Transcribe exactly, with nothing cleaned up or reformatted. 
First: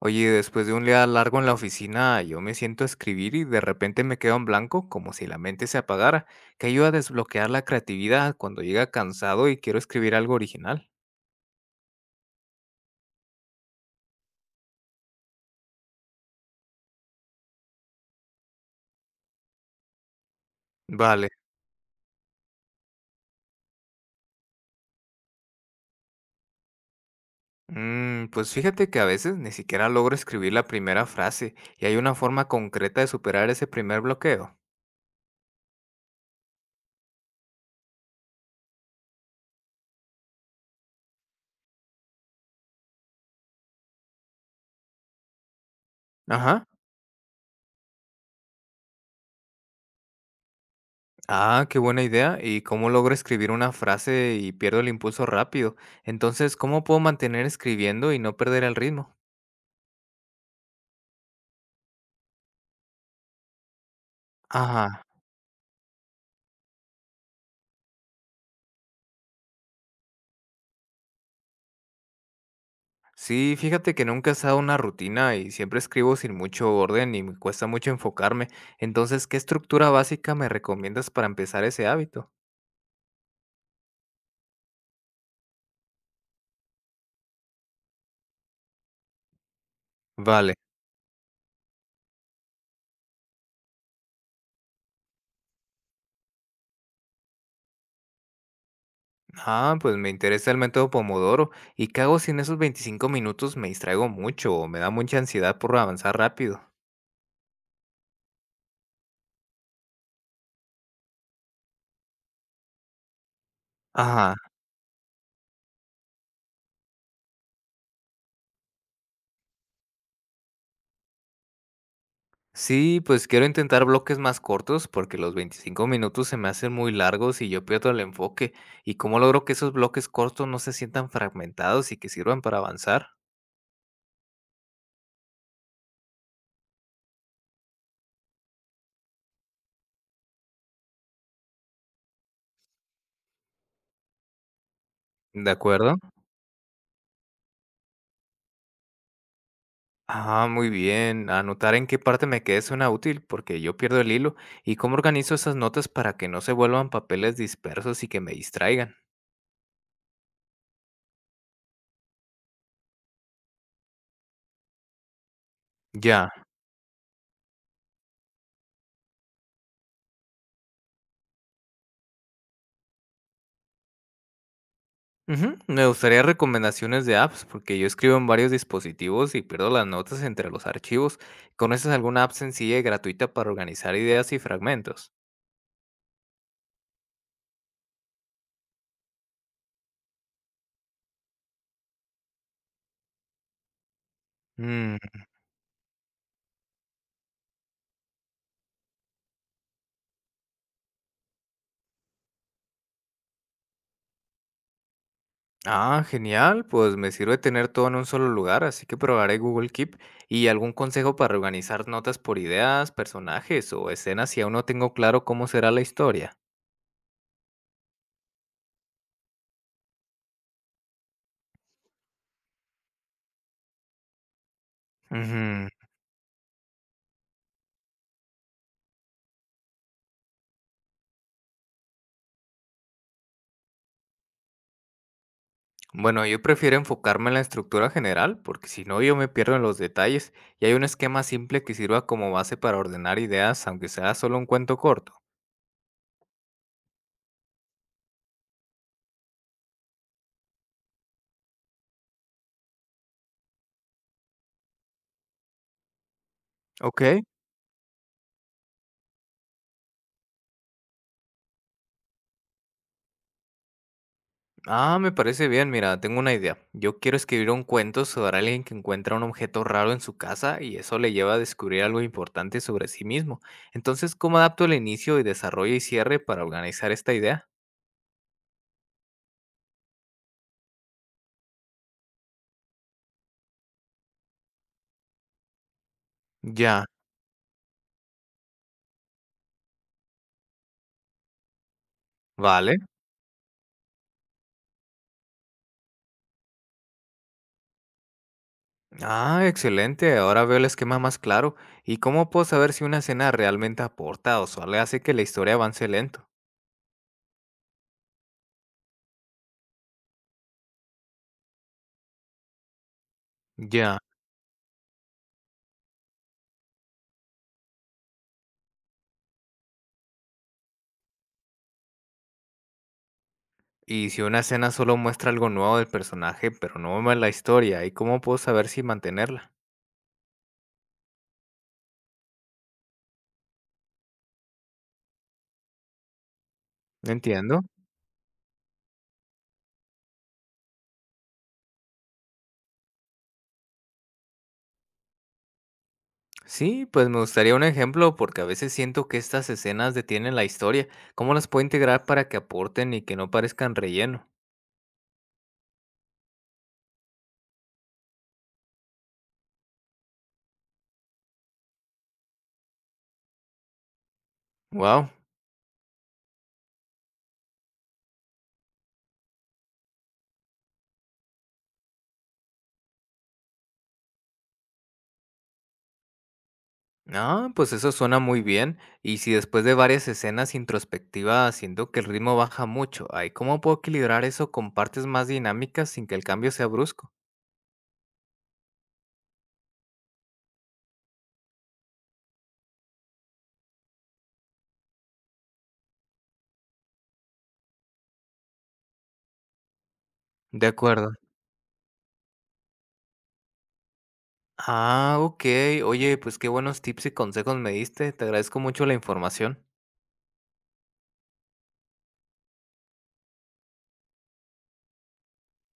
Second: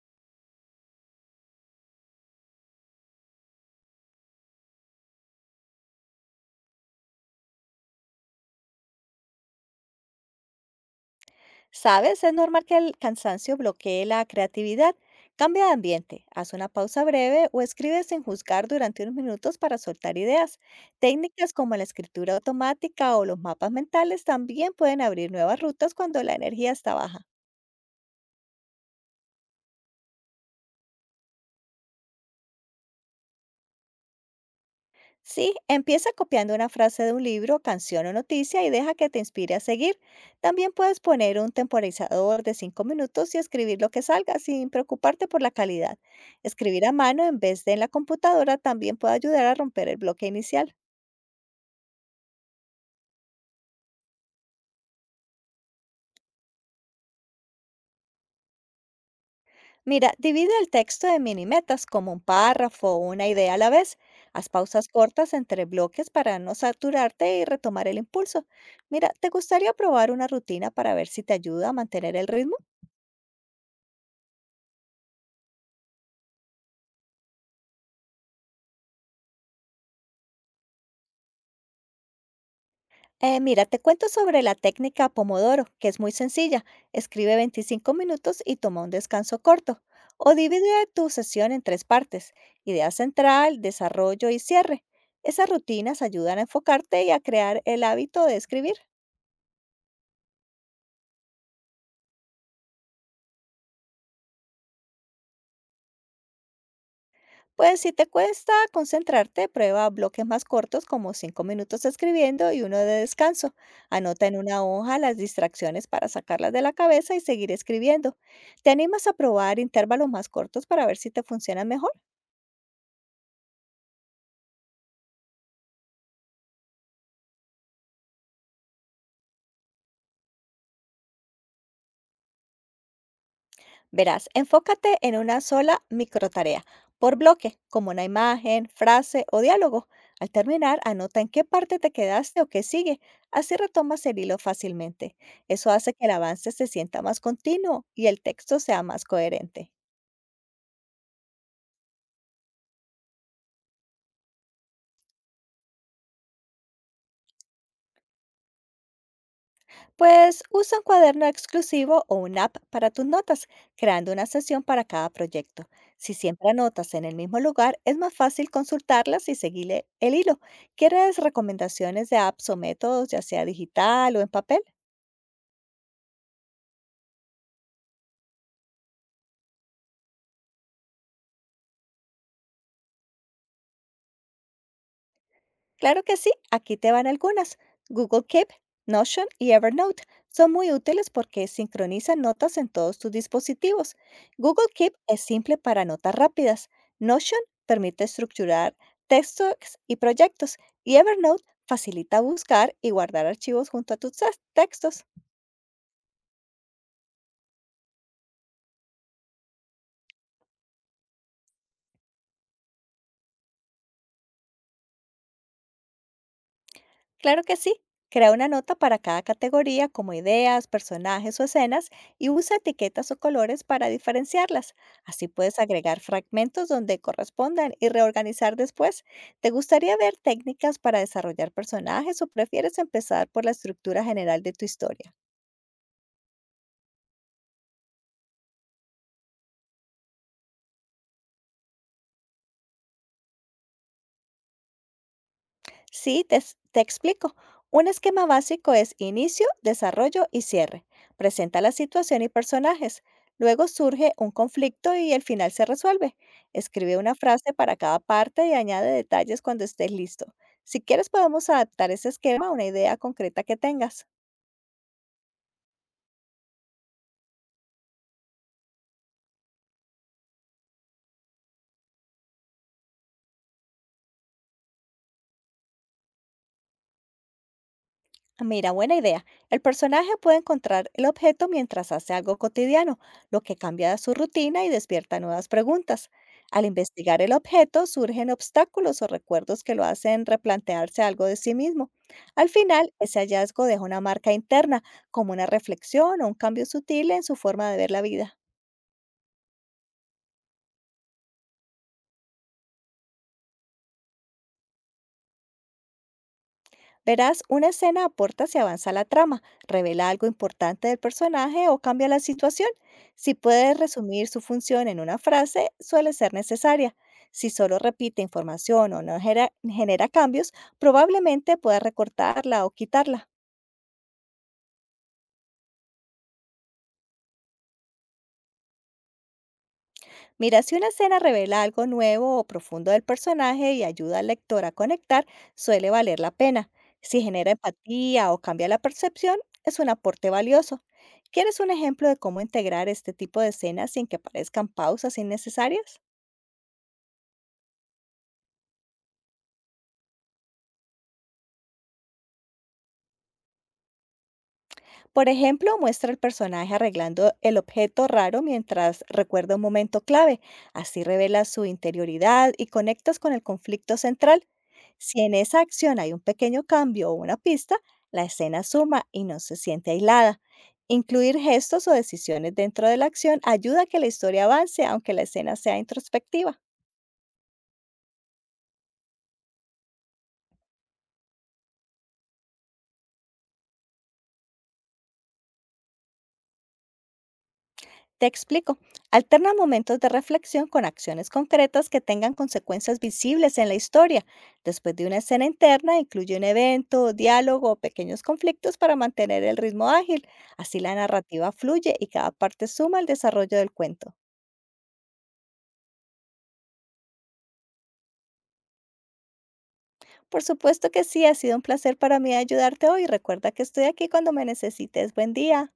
Oye, después de un día largo en la oficina, yo me siento a escribir y de repente me quedo en blanco, como si la mente se apagara. ¿Qué ayuda a desbloquear la creatividad cuando llega cansado y quiero escribir algo original? ¿Sabes? Es normal que el cansancio bloquee la creatividad. Cambia de ambiente, haz una pausa breve o escribe sin juzgar durante unos minutos para soltar ideas. Vale. Técnicas como la escritura automática o los mapas mentales también pueden abrir nuevas rutas cuando la energía está baja. Mm, pues fíjate que a veces ni siquiera logro escribir la primera frase y hay una forma concreta de superar ese primer bloqueo. Sí, empieza copiando una frase de un libro, canción o noticia y deja que te inspire a seguir. También puedes poner un temporizador de cinco minutos y escribir lo que salga sin preocuparte por la calidad. Ajá. Escribir a mano en vez de en la computadora también puede ayudar a romper el bloque inicial. Ah, qué buena idea. ¿Y cómo logro escribir una frase y pierdo el impulso rápido? Entonces, ¿cómo puedo mantener escribiendo y no perder el ritmo? Mira, divide el texto en mini metas como un párrafo o una idea a la vez. Haz pausas Ajá. cortas entre bloques para no saturarte y retomar el impulso. Mira, ¿te gustaría probar una rutina para ver si te ayuda a mantener el ritmo? Sí, fíjate que nunca he estado una rutina y siempre escribo sin mucho orden y me cuesta mucho enfocarme. Entonces, ¿qué estructura básica me recomiendas para empezar ese hábito? Eh, mira, te cuento sobre la técnica Pomodoro, que es muy sencilla. Escribe veinticinco minutos y toma un descanso corto. O Vale. divide tu sesión en tres partes, idea central, desarrollo y cierre. Esas rutinas ayudan a enfocarte y a crear el hábito de escribir. Ah, pues me interesa el método Pomodoro. ¿Y qué hago si en esos veinticinco minutos me distraigo mucho o me da mucha ansiedad por avanzar rápido? Pues si te cuesta concentrarte, prueba bloques más cortos como cinco minutos escribiendo y uno de descanso. Anota Ajá. en una hoja las distracciones para sacarlas de la cabeza y seguir escribiendo. ¿Te animas a probar intervalos más cortos para ver si te funcionan mejor? Sí, pues quiero intentar bloques más cortos porque los veinticinco minutos se me hacen muy largos y yo pierdo el enfoque. ¿Y cómo logro que esos bloques cortos no se sientan fragmentados y que sirvan para avanzar? Verás, enfócate en una sola microtarea por bloque, como una imagen, frase o diálogo. Al terminar, anota en qué parte te quedaste o qué sigue. Así retomas el hilo fácilmente. ¿De Eso hace acuerdo? que el avance se sienta más continuo y el texto sea más coherente. Ah, muy bien. Anotar en qué parte me quedé suena útil porque yo pierdo el hilo. ¿Y cómo organizo esas notas para que no se vuelvan papeles dispersos y que me distraigan? Pues usa un cuaderno exclusivo o una app para tus notas, creando una sesión para cada proyecto. Si Ya. siempre anotas en el mismo lugar, es más fácil consultarlas y seguirle el hilo. ¿Quieres recomendaciones de apps o métodos, ya sea digital o en papel? Ujú, me gustaría recomendaciones de apps porque yo escribo en varios dispositivos y pierdo las notas entre los archivos. ¿Conoces alguna app sencilla y gratuita para organizar ideas y fragmentos? Claro que sí, aquí te van algunas. Google Keep, Notion y Evernote son muy útiles porque sincronizan notas en todos tus dispositivos. Google Keep es simple para notas rápidas. Notion permite estructurar textos y proyectos y Evernote facilita buscar y guardar archivos junto a tus tex- textos. Ah, genial, pues me sirve tener todo en un solo lugar, así que probaré Google Keep. ¿Y algún consejo para organizar notas por ideas, personajes o escenas si aún no tengo claro cómo será la historia? Claro que sí. Crea una nota para cada categoría como ideas, personajes o escenas y usa etiquetas o colores para diferenciarlas. Así puedes Ujú. agregar fragmentos donde correspondan y reorganizar después. ¿Te gustaría ver técnicas para desarrollar personajes o prefieres empezar por la estructura general de tu historia? Bueno, yo prefiero enfocarme en la estructura general, porque si no yo me pierdo en los detalles y hay un esquema simple que sirva como base para ordenar ideas, aunque sea solo un cuento corto. Sí, te, s- te explico. Un esquema básico es inicio, desarrollo y cierre. Presenta la situación y personajes. Luego surge un conflicto y el final se resuelve. Escribe una Ok. frase para cada parte y añade detalles cuando estés listo. Si quieres, podemos adaptar ese esquema a una idea concreta que tengas. Ah, me parece bien, mira, tengo una idea. Yo quiero escribir un cuento sobre alguien que encuentra un objeto raro en su casa y eso le lleva a descubrir algo importante sobre sí mismo. Entonces, ¿cómo adapto el inicio y desarrollo y cierre para organizar esta idea? Mira, buena idea. El personaje puede encontrar el objeto mientras hace algo cotidiano, lo que cambia su rutina y despierta nuevas preguntas. Al Ya, investigar el objeto surgen obstáculos o recuerdos que lo hacen replantearse algo de sí mismo. Al vale. final, ese hallazgo deja una marca interna, como una reflexión o un cambio sutil en su forma de ver la vida. Ah, excelente, ahora veo el esquema más claro. ¿Y cómo puedo saber si una escena realmente aporta o solo hace que la historia avance lento? Verás, una escena aporta si avanza la trama, revela algo importante del personaje o cambia la situación. Si puede Ya. resumir su función en una frase, suele ser necesaria. Si solo repite información o no genera, genera cambios, probablemente pueda recortarla o quitarla. Y si una escena solo muestra algo nuevo del personaje, pero no mueve la historia, ¿y cómo puedo saber si mantenerla? Mira, si una escena revela algo nuevo o profundo del personaje y ayuda al lector a conectar, suele valer la pena. Si genera Entiendo. empatía o cambia la percepción, es un aporte valioso. ¿Quieres un ejemplo de cómo integrar este tipo de escenas sin que parezcan pausas innecesarias? Sí, pues me gustaría un ejemplo porque a veces siento que estas escenas detienen la historia. ¿Cómo las puedo integrar para que aporten y que no parezcan relleno? Por ejemplo, muestra al personaje arreglando el objeto raro mientras recuerda un momento clave. Así revela su interioridad y conectas con el conflicto central. Wow. Si en esa acción hay un pequeño cambio o una pista, la escena suma y no se siente aislada. Incluir gestos o decisiones dentro de la acción ayuda a que la historia avance aunque la escena sea introspectiva. Ah, pues eso suena muy bien. Y si después de varias escenas introspectivas siento que el ritmo baja mucho, ay, ¿cómo puedo equilibrar eso con partes más dinámicas sin que el cambio sea brusco? Te explico. Alterna momentos de reflexión con acciones concretas que tengan consecuencias visibles en la historia. Después de una escena interna, incluye un evento, diálogo o pequeños conflictos para mantener el ritmo ágil. De Así la acuerdo. narrativa fluye y cada parte suma al desarrollo del cuento. Ah, ok. Oye, pues qué buenos tips y consejos me diste. Te agradezco mucho la información. Por supuesto que sí, ha sido un placer para mí ayudarte hoy. Recuerda que estoy aquí cuando me necesites. Buen día.